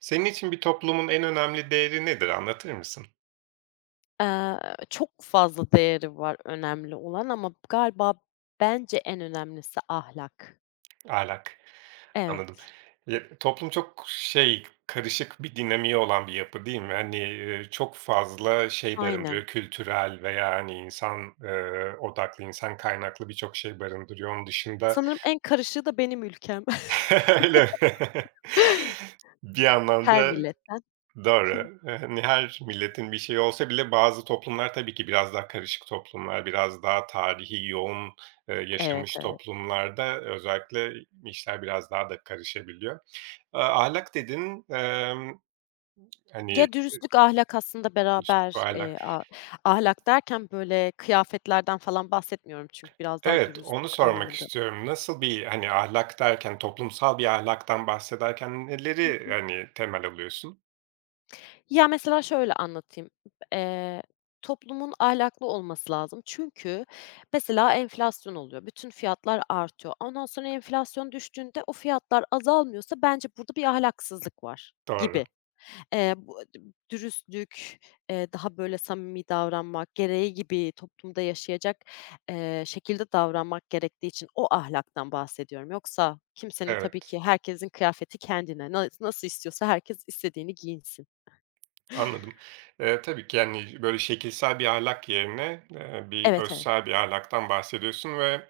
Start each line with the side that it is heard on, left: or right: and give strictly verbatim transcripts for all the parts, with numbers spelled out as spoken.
right: Senin için bir toplumun en önemli değeri nedir, anlatır mısın?
left: Eee, çok fazla değeri var önemli olan ama galiba bence en önemlisi ahlak.
right: Ahlak, anladım.
left: Evet,
right: Ya, toplum çok şey, karışık bir dinamiği olan bir yapı değil mi? Hani, eee, çok fazla şey
left: aynen.
right: barındırıyor, kültürel veya, hani, insan, eee, odaklı, insan kaynaklı birçok şey barındırıyor. Onun dışında
left: Sanırım en karışığı da benim ülkem.
right: Öyle Bir
left: Her
right: anlamda.
left: milletten.
right: Doğru. Hani her milletin bir şeyi olsa bile bazı toplumlar tabii ki biraz daha karışık toplumlar, biraz daha tarihi yoğun, eee,
left: Evet,
right: yaşamış
left: evet.
right: toplumlarda özellikle işler biraz daha da karışabiliyor. Eee, ahlak dedin, emm, hani,
left: Ya, dürüstlük, ahlak aslında
right: üslup ve
left: beraber, eee,
right: ahlak.
left: a ahlak derken böyle kıyafetlerden falan bahsetmiyorum çünkü biraz daha
right: Evet, onu
left: dürüstlük
right: sormak
left: anlamında.
right: istiyorum. Nasıl bir, hani, ahlak derken, toplumsal bir ahlaktan bahsederken neleri, hani, temel alıyorsun?
left: Ya, mesela şöyle anlatayım. Eee, toplumun ahlaklı olması lazım. Çünkü mesela enflasyon oluyor. Bütün fiyatlar artıyor. Ondan sonra enflasyon düştüğünde o fiyatlar azalmıyorsa bence burada bir ahlaksızlık var
right: Doğru,
left: gibi. Eee, bu dürüstlük, eee, daha böyle samimi davranmak, gereği gibi toplumda yaşayacak, eee, şekilde davranmak gerektiği için o ahlaktan bahsediyorum. Yoksa kimsenin tabii
right: evet.
left: ki herkesin kıyafeti kendine. Na nasıl istiyorsa herkes istediğini giyinsin.
right: Anladım. Eee, tabii ki, yani, böyle, şekilsel bir ahlak yerine, eee, bir
left: Evet, evet.
right: özsel bir ahlaktan bahsediyorsun ve,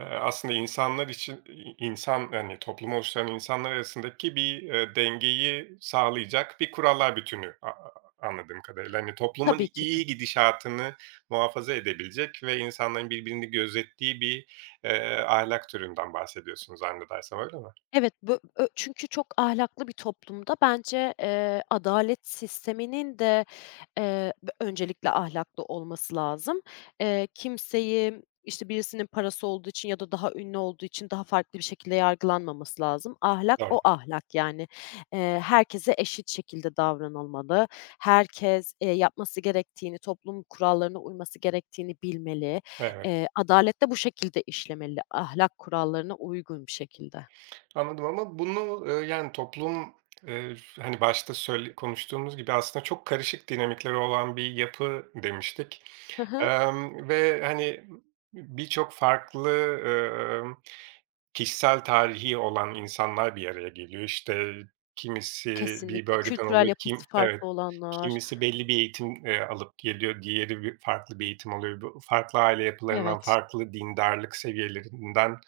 right: eee, aslında insanlar için insan, yani toplumu oluşturan insanlar arasındaki bir, eee, dengeyi sağlayacak bir kurallar bütünü a a anladığım kadarıyla. Hani, toplumun
left: Tabii ki de.
right: iyi gidişatını muhafaza edebilecek ve insanların birbirini gözettiği bir, eee, ahlak türünden bahsediyorsunuz zannedersem, öyle mi?
left: Evet, bö ö çünkü çok ahlaklı bir toplumda bence, eee, adalet sisteminin de, eee, b öncelikle ahlaklı olması lazım. Eee, kimseyi, işte, birisinin parası olduğu için ya da daha ünlü olduğu için daha farklı bir şekilde yargılanmaması lazım. Ahlak
right: Doğru.
left: o ahlak yani. Eee, herkese eşit şekilde davranılmalı. Herkes, eee, yapması gerektiğini, toplum kurallarına uyması gerektiğini bilmeli.
right: Evet.
left: Eee, adalet de bu şekilde işlemeli, ahlak kurallarına uygun bir şekilde.
right: Anladım ama bunu, eee, yani, toplum, eee, hani, başta söyle konuştuğumuz gibi aslında çok karışık dinamikleri olan bir yapı demiştik.
left: Hı hı.
right: Emm, ve, hani, birçok farklı, kişisel tarihi olan insanlar bir araya geliyor. İşte, kimisi bir
left: Kesinlikle.
right: bölgeden
left: Kültürel
right: oluyor,
left: yapısı
right: kim evet.
left: farklı olanlar.
right: Kimisi belli bir eğitim, eee, alıp geliyor, diğeri bir farklı bir eğitim alıyor. Bu farklı aile yapılarından,
left: Evet.
right: farklı dindarlık seviyelerinden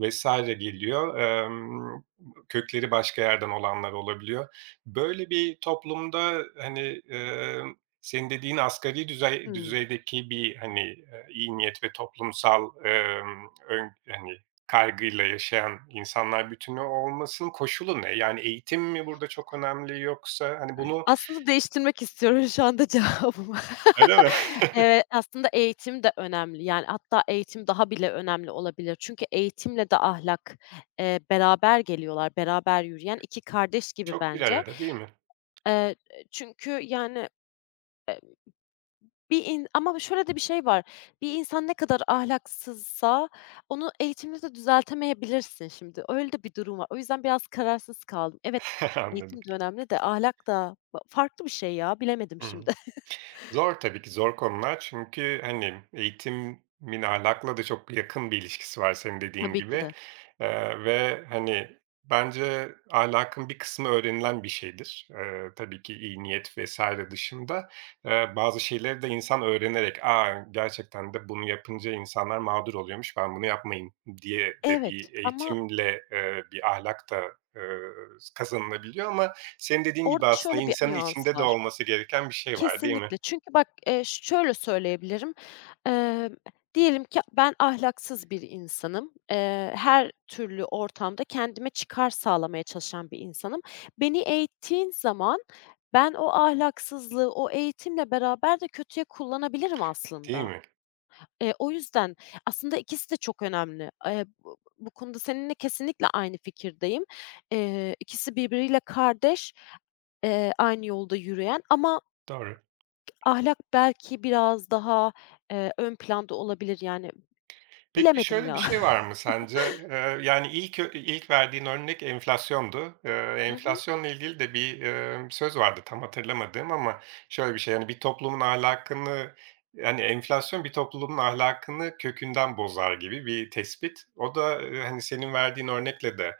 right: vesaire geliyor. Emm, kökleri başka yerden olanlar olabiliyor. Böyle bir toplumda, hani, emm, senin dediğin asgari düzey
left: Hımm.
right: düzeydeki bir, hani, eee, iyi niyet ve toplumsal, emm, ön hani kaygıyla yaşayan insanlar bütünü olmasının koşulu ne? Yani eğitim mi burada çok önemli yoksa, hani, bunu
left: Aslında değiştirmek istiyorum şu anda cevabımı.
right: öyle mi?
left: Eee, aslında eğitim de önemli. Yani, hatta eğitim daha bile önemli olabilir. Çünkü eğitimle de ahlak, eee, beraber geliyorlar, beraber yürüyen iki kardeş gibi
right: Çok bir
left: bence.
right: arada değil mi?
left: Eee, çünkü, yani Bir in ama şöyle de bir şey var. Bir insan ne kadar ahlaksızsa onu eğitimle de düzeltemeyebilirsin şimdi. Öyle de bir durum var. O yüzden biraz kararsız kaldım. Evet,
right: Anladım.
left: eğitim de önemli de ahlak da ba farklı bir şey ya, bilemedim
right: Hı.
left: şimdi.
right: Zor tabii ki, zor konular. Çünkü, hani, eğitimin ahlakla da çok yakın bir ilişkisi var senin dediğin
left: Tabii ki
right: gibi,
left: de.
right: eee, ve, hani, bence ahlakın bir kısmı öğrenilen bir şeydir. Eee, tabii ki iyi niyet vesaire dışında, eee, bazı şeyleri de insan öğrenerek, "A, gerçekten de bunu yapınca insanlar mağdur oluyormuş, ben bunu yapmayayım." diye de
left: Evet
right: bir
left: ama
right: eğitimle, eee, bir ahlak da, eee, kazanılabiliyor ama senin dediğin gibi
left: orada
right: aslında
left: şöyle bir
right: insanın
left: nüans
right: içinde de
left: var.
right: olması gereken bir şey var, değil mi?
left: Kesinlikle. Çünkü bak, eee, şöyle söyleyebilirim, emm, diyelim ki ben ahlaksız bir insanım. Eee, her türlü ortamda kendime çıkar sağlamaya çalışan bir insanım. Beni eğittiğin zaman ben o ahlaksızlığı, o eğitimle beraber de kötüye kullanabilirim
right: Değil
left: aslında.
right: mi?
left: Eee, o yüzden aslında ikisi de çok önemli. Eee, bu bu konuda seninle kesinlikle aynı fikirdeyim. Eee, ikisi birbiriyle kardeş, eee, aynı yolda yürüyen ama
right: Doğru.
left: ahlak belki biraz daha, eee, ön planda olabilir, yani,
right: Peki
left: bilemedim
right: şöyle bir
left: ya.
right: şey var mı sence? Eee, yani ilk ö ilk verdiğin örnek enflasyondu. Eee,
left: Hı hı.
right: enflasyonla ilgili de bir, emm, söz vardı tam hatırlamadığım ama şöyle bir şey, yani bir toplumun ahlakını, yani, enflasyon bir toplumun ahlakını kökünden bozar gibi bir tespit. O da, eee, hani, senin verdiğin örnekle de,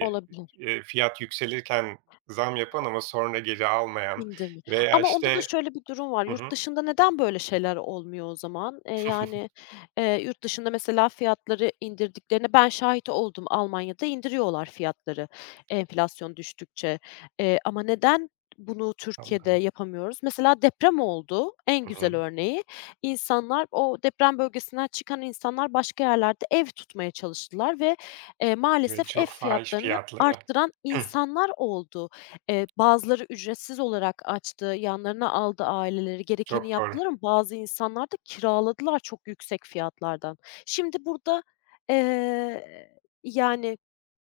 left: Olabilir.
right: eee, fiyat yükselirken zam yapan ama sonra geri almayan
left: İndirme.
right: veya,
left: Ama onda da
right: işte.
left: şöyle bir durum var.
right: Hı
left: Yurt
right: hı,
left: dışında neden böyle şeyler olmuyor o zaman? Eee, yani, eee, yurt dışında mesela fiyatları indirdiklerine ben şahit oldum. Almanya'da indiriyorlar fiyatları enflasyon düştükçe. Eee, ama neden bunu Türkiye'de
right: anladım.
left: yapamıyoruz? Mesela deprem oldu, en
right: Hı hı.
left: güzel örneği. İnsanlar, o deprem bölgesinden çıkan insanlar başka yerlerde ev tutmaya çalıştılar ve, eee,
right: Ve
left: maalesef ev
right: çok fahiş
left: fiyatlarını
right: fiyatlara.
left: arttıran insanlar oldu. Eee, bazıları ücretsiz olarak açtı, yanlarına aldı aileleri, gerekeni
right: Çok doğru,
left: yaptılar ama bazı insanlar da kiraladılar çok yüksek fiyatlardan. Şimdi burada, eee, yani,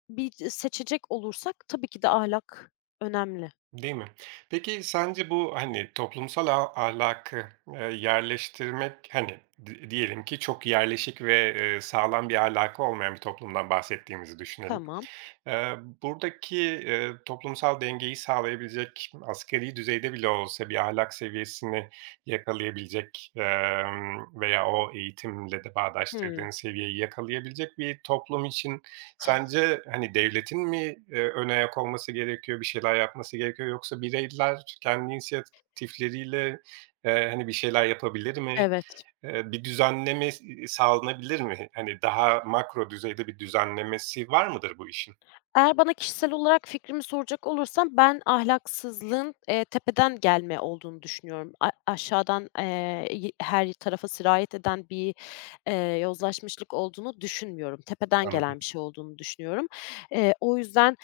left: bir seçecek olursak tabii ki de ahlak önemli.
right: değil mi? Peki sence bu, hani, toplumsal a ahlakı, eee, yerleştirmek, hani, di diyelim ki çok yerleşik ve, eee, sağlam bir ahlakı olmayan bir toplumdan bahsettiğimizi düşünelim.
left: Tamam.
right: Eee, buradaki, eee, toplumsal dengeyi sağlayabilecek, asgari düzeyde bile olsa bir ahlak seviyesini yakalayabilecek, emm, veya o eğitimle de
left: Hımm.
right: bağdaştırdığın seviyeyi yakalayabilecek bir toplum için sence, hani, devletin mi, eee, ön ayak olması gerekiyor, bir şeyler yapması gerekiyor yoksa bireyler kendi inisiyatifleriyle, eee, hani, bir şeyler yapabilir mi?
left: Evet.
right: Eee, bir düzenleme sağlanabilir mi? Hani, daha makro düzeyde bir düzenlemesi var mıdır bu işin?
left: Eğer bana kişisel olarak fikrimi soracak olursan ben ahlaksızlığın, eee, tepeden gelme olduğunu düşünüyorum. A aşağıdan, eee, y her tarafa sirayet eden bir, eee, yozlaşmışlık olduğunu düşünmüyorum. Tepeden
right: Anladım.
left: gelen bir şey olduğunu düşünüyorum. Eee, o yüzden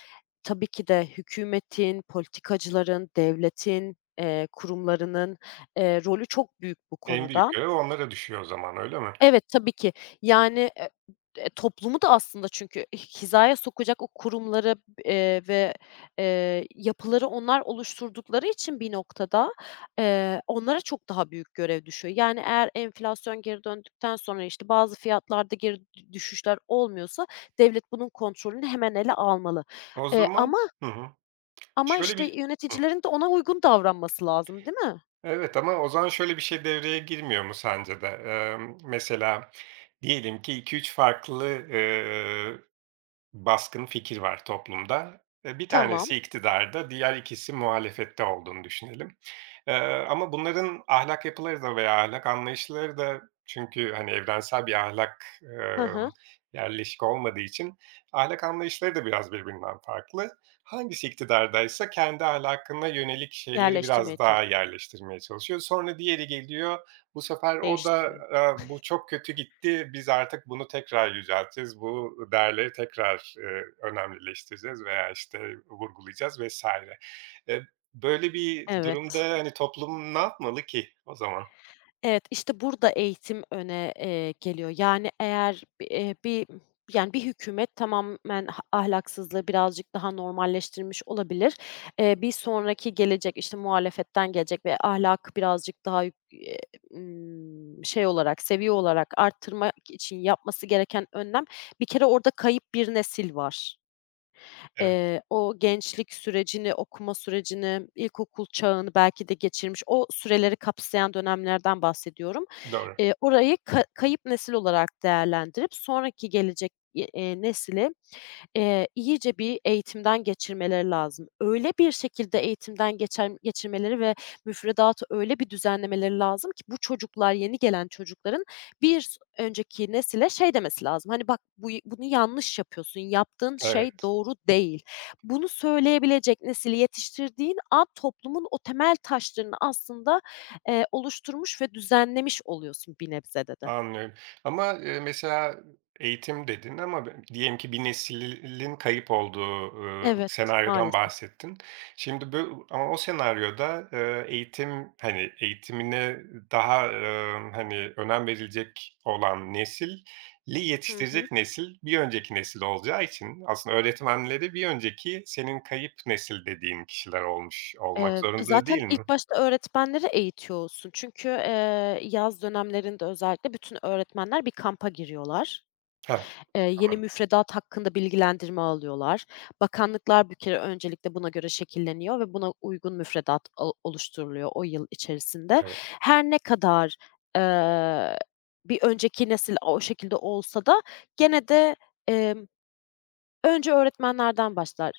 left: tabii ki de hükümetin, politikacıların, devletin, eee, kurumlarının, eee, rolü çok büyük bu
right: En büyük
left: konuda.
right: görev onlara düşüyor o zaman, öyle mi?
left: Evet, tabii ki. Yani, eee, eee, toplumu da aslında çünkü hizaya sokacak o kurumları, eee, ve, eee, yapıları onlar oluşturdukları için bir noktada, eee, onlara çok daha büyük görev düşüyor. Yani, eğer enflasyon geri döndükten sonra, işte, bazı fiyatlarda geri dü düşüşler olmuyorsa devlet bunun kontrolünü hemen ele almalı.
right: O
left: Eee,
right: zaman
left: ama
right: hı hı.
left: ama,
right: Şöyle
left: işte,
right: bir hı.
left: yöneticilerin de ona uygun davranması lazım, değil mi?
right: Evet ama o zaman şöyle bir şey devreye girmiyor mu sence de? Emm, mesela diyelim ki iki üç farklı, baskın fikir var toplumda. Eee, bir
left: Tamam.
right: tanesi iktidarda, diğer ikisi muhalefette olduğunu düşünelim. Eee, ama bunların ahlak yapıları da veya ahlak anlayışları da çünkü, hani, evrensel bir ahlak,
left: Hı
right: emm,
left: hı.
right: yerleşik olmadığı için ahlak anlayışları da biraz birbirinden farklı. Hangisi iktidardaysa kendi ahlakına yönelik şeyleri
left: Yerleştirmeye
right: biraz daha
left: çalışıyor,
right: yerleştirmeye çalışıyor. Sonra diğeri geliyor bu sefer o da,
left: değiştiriyor.
right: eee, "Bu çok kötü gitti, biz artık bunu tekrar yücelteceğiz, bu değerleri tekrar, eee, önemlileştireceğiz veya, işte, vurgulayacağız." vesaire. Eee, böyle bir durumda,
left: Evet.
right: hani, toplum ne yapmalı ki o zaman?
left: Evet, işte burada eğitim öne, eee, geliyor. Yani eğer, eee, bir yani bir hükümet tamamen ha ahlaksızlığı birazcık daha normalleştirmiş olabilir. Eee, bir sonraki gelecek, işte, muhalefetten gelecek ve ahlakı birazcık daha yük eee, ımm, şey olarak, seviye olarak arttırmak için yapması gereken önlem, bir kere orada kayıp bir nesil var.
right: Evet,
left: Eee, o gençlik sürecini, okuma sürecini, ilkokul çağını belki de geçirmiş, o süreleri kapsayan dönemlerden bahsediyorum.
right: doğru.
left: Eee, orayı ka kayıp nesil olarak değerlendirip sonraki gelecek, y eee, nesile Eee, iyice bir eğitimden geçirmeleri lazım. Öyle bir şekilde eğitimden geçer geçirmeleri ve müfredatı öyle bir düzenlemeleri lazım ki bu çocuklar, yeni gelen çocukların bir s önceki nesile şey demesi lazım, hani, "Bak, bu bunu yanlış yapıyorsun, yaptığın şey
right: Evet.
left: doğru değil." Bunu söyleyebilecek nesili yetiştirdiğin an toplumun o temel taşlarını aslında, eee, oluşturmuş ve düzenlemiş oluyorsun bir nebzede de.
right: Anlıyorum ama, eee, mesela eğitim dedin ama b diyelim ki bir neslin kayıp olduğu, ııı,
left: Evet,
right: senaryodan
left: maalesef.
right: bahsettin. Şimdi bu ama o senaryoda, eee, eğitim, hani, eğitimine daha, emm, hani, önem verilecek olan nesili
left: Hı hı.
right: yetiştirecek nesil bir önceki nesil olacağı için aslında öğretmenleri bir önceki senin kayıp nesil dediğin kişiler olmuş olmak
left: Eee,
right: zorunda
left: zaten
right: değil mi?
left: ilk başta öğretmenleri eğitiyorsun. Çünkü, eee, yaz dönemlerinde özellikle bütün öğretmenler bir kampa giriyorlar.
right: Heh,
left: Eee, yeni
right: anladım.
left: müfredat hakkında bilgilendirme alıyorlar. Bakanlıklar bir kere öncelikle buna göre şekilleniyor ve buna uygun müfredat o oluşturuluyor o yıl içerisinde.
right: Evet,
left: Her ne kadar, eee, bir önceki nesil o şekilde olsa da gene de, emm, önce öğretmenlerden başlar.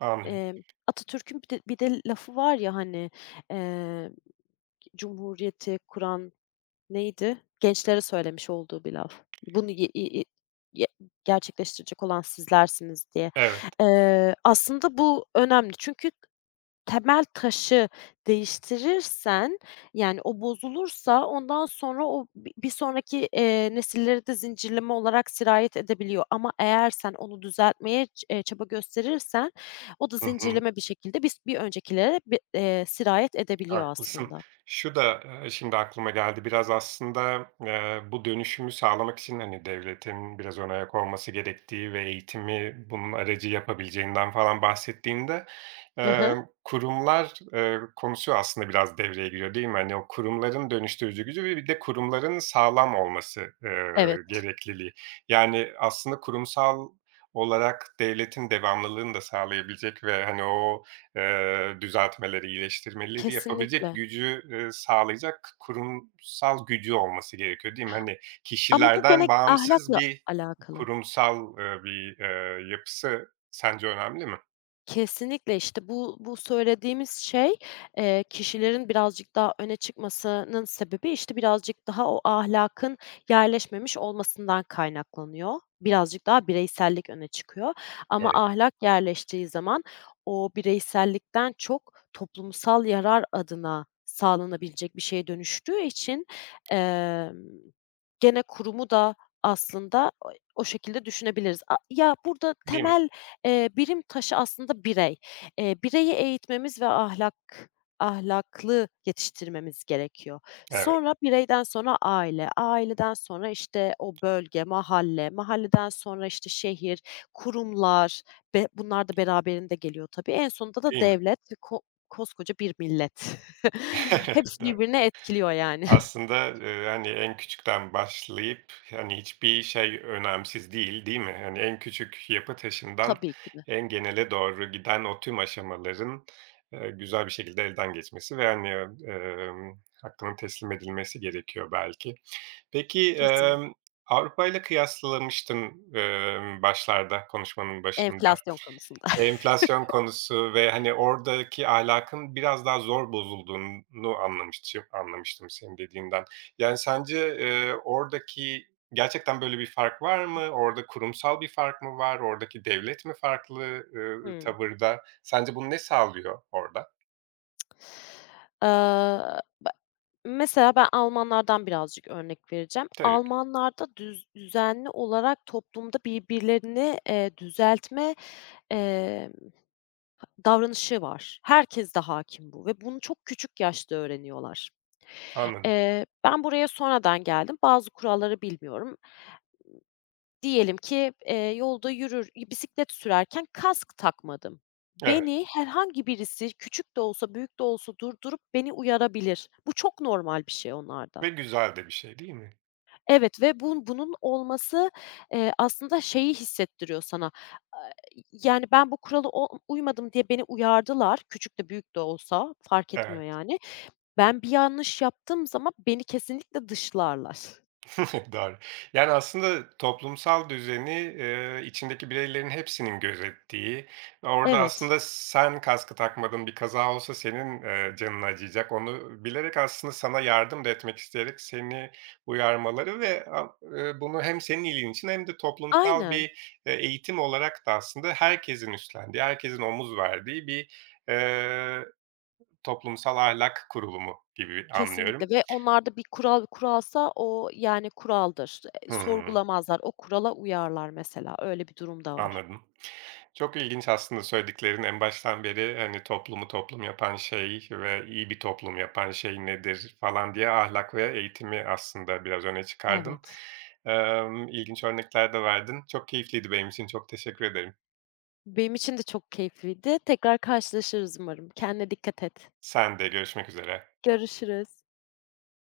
right: anlıyorum.
left: Emm, Atatürk'ün bir de bir de lafı var ya, hani, eee Cumhuriyeti kuran neydi? Gençlere söylemiş olduğu bir laf. Bunu ye i i ye gerçekleştirecek olan sizlersiniz diye.
right: Evet.
left: Eee, aslında bu önemli çünkü temel taşı değiştirirsen, yani, o bozulursa ondan sonra o bi bir sonraki, eee, nesillere de zincirleme olarak sirayet edebiliyor ama eğer sen onu düzeltmeye ç eee, çaba gösterirsen o da
right: Hı hı.
left: zincirleme bir şekilde bis bir öncekilere bi eee, sirayet edebiliyor
right: Haklısın.
left: aslında.
right: Şu da, eee, şimdi aklıma geldi. Biraz aslında, eee, bu dönüşümü sağlamak için, hani, devletin biraz ön ayak olması gerektiği ve eğitimi bunun aracı yapabileceğinden falan bahsettiğinde,
left: Hı hı.
right: eee, kurumlar, eee, konusu aslında biraz devreye giriyor, değil mi? Hani, o kurumların dönüştürücü gücü ve bir de kurumların sağlam olması, eee,
left: Evet.
right: gerekliliği. Yani, aslında kurumsal olarak devletin devamlılığını da sağlayabilecek ve, hani, o Eee, düzeltmeleri, iyileştirmeleri yapabilecek
left: Kesinlikle
right: gücü, eee, sağlayacak kurumsal gücü olması gerekiyor, değil mi? Hani,
left: ama bu
right: kişilerden
left: gene
right: bağımsız
left: ahlakla
right: bir
left: alakalı.
right: kurumsal, eee, bir, eee, yapısı sence önemli mi?
left: Kesinlikle, işte, bu bu söylediğimiz şey, eee, kişilerin birazcık daha öne çıkmasının sebebi, işte, birazcık daha o ahlakın yerleşmemiş olmasından kaynaklanıyor. Birazcık daha bireysellik öne çıkıyor ama
right: Doğru,
left: ahlak yerleştiği zaman o bireysellikten çok toplumsal yarar adına sağlanabilecek bir şeye dönüştüğü için, emm, gene kurumu da aslında o o şekilde düşünebiliriz. A ya, burada
right: değil mi?
left: temel Eee, birim taşı aslında birey. Eee, bireyi eğitmemiz ve ahlak ahlaklı yetiştirmemiz gerekiyor.
right: Evet,
left: Sonra bireyden sonra aile, aileden sonra, işte, o bölge, mahalle, mahalleden sonra, işte, şehir, kurumlar ve bunlar da beraberinde geliyor tabii. En sonunda da
right: değil mi?
left: devlet ve ko koskoca bir millet. Hepsi birbirine etkiliyor yani.
right: Aslında, eee, hani, en küçükten başlayıp, hani, hiçbir şey önemsiz değil, değil mi? Hani, en küçük yapı taşından
left: Tabii ki de.
right: en genele doğru giden o tüm aşamaların, eee, güzel bir şekilde elden geçmesi ve, hani, emm, hakkının teslim edilmesi gerekiyor belki. Peki, e,
left: Kesin.
right: Avrupa ile kıyaslamıştın, emm, başlarda, konuşmanın başında.
left: Enflasyon konusunda.
right: Enflasyon konusu ve, hani, oradaki ahlakın biraz daha zor bozulduğunu anlamıştım anlamıştım senin dediğinden. Yani, sence, eee, oradaki gerçekten böyle bir fark var mı? Orada kurumsal bir fark mı var? Oradaki devlet mi farklı, ııı,
left: Hımm.
right: tavırda? Sence bunu ne sağlıyor orada?
left: Aaa, be mesela ben Almanlardan birazcık örnek vereceğim.
right: Tabii,
left: Almanlarda düz düzenli olarak toplumda birbirlerini, eee, düzeltme, eee, davranışı var. Herkeste hâkim bu ve bunu çok küçük yaşta öğreniyorlar.
right: anladım.
left: Eee, ben buraya sonradan geldim. Bazı kuralları bilmiyorum. Diyelim ki, eee, yolda yürür bisiklet sürerken kask takmadım.
right: Evet
left: Beni herhangi birisi küçük de olsa büyük de olsa durdurup beni uyarabilir. Bu çok normal bir şey onlarda.
right: ve güzel de bir şey, değil mi?
left: Evet ve bun bunun olması, eee, aslında şeyi hissettiriyor sana, aaa, yani, ben bu kuralı o uymadım diye beni uyardılar, küçük de büyük de olsa fark etmiyor
right: Evet.
left: yani. Ben bir yanlış yaptığım zaman beni kesinlikle dışlarlar.
right: Doğru. Yani, aslında toplumsal düzeni, eee, içindeki bireylerin hepsinin gözettiği, orada
left: Evet,
right: aslında sen kaskı takmadın, bir kaza olsa senin, eee, canın acıyacak. Onu bilerek aslında sana yardım da etmek isteyerek seni uyarmaları ve a eee, bunu hem senin iyiliğin için hem de toplumsal
left: aynen.
right: bir, eee, eğitim olarak da aslında herkesin üstlendiği, herkesin omuz verdiği bir, eee, toplumsal ahlak kurulumu gibi
left: Kesinlikle
right: anlıyorum.
left: ve onlarda bir kural kuralsa o, yani, kuraldır. Eee,
right: Hıı.
left: sorgulamazlar. O kurala uyarlar mesela. Öyle bir durum da var.
right: Anladım. Çok ilginç aslında söylediklerin en baştan beri, hani, toplumu toplum yapan şey ve iyi bir toplum yapan şey nedir falan diye ahlak ve eğitimi aslında biraz öne çıkardın.
left: Evet.
right: Emm, ilginç örnekler de verdin. Çok keyifliydi benim için, çok teşekkür ederim.
left: Benim için de çok keyifliydi. Tekrar karşılaşırız umarım. Kendine dikkat et.
right: Sen de görüşmek üzere.
left: Görüşürüz.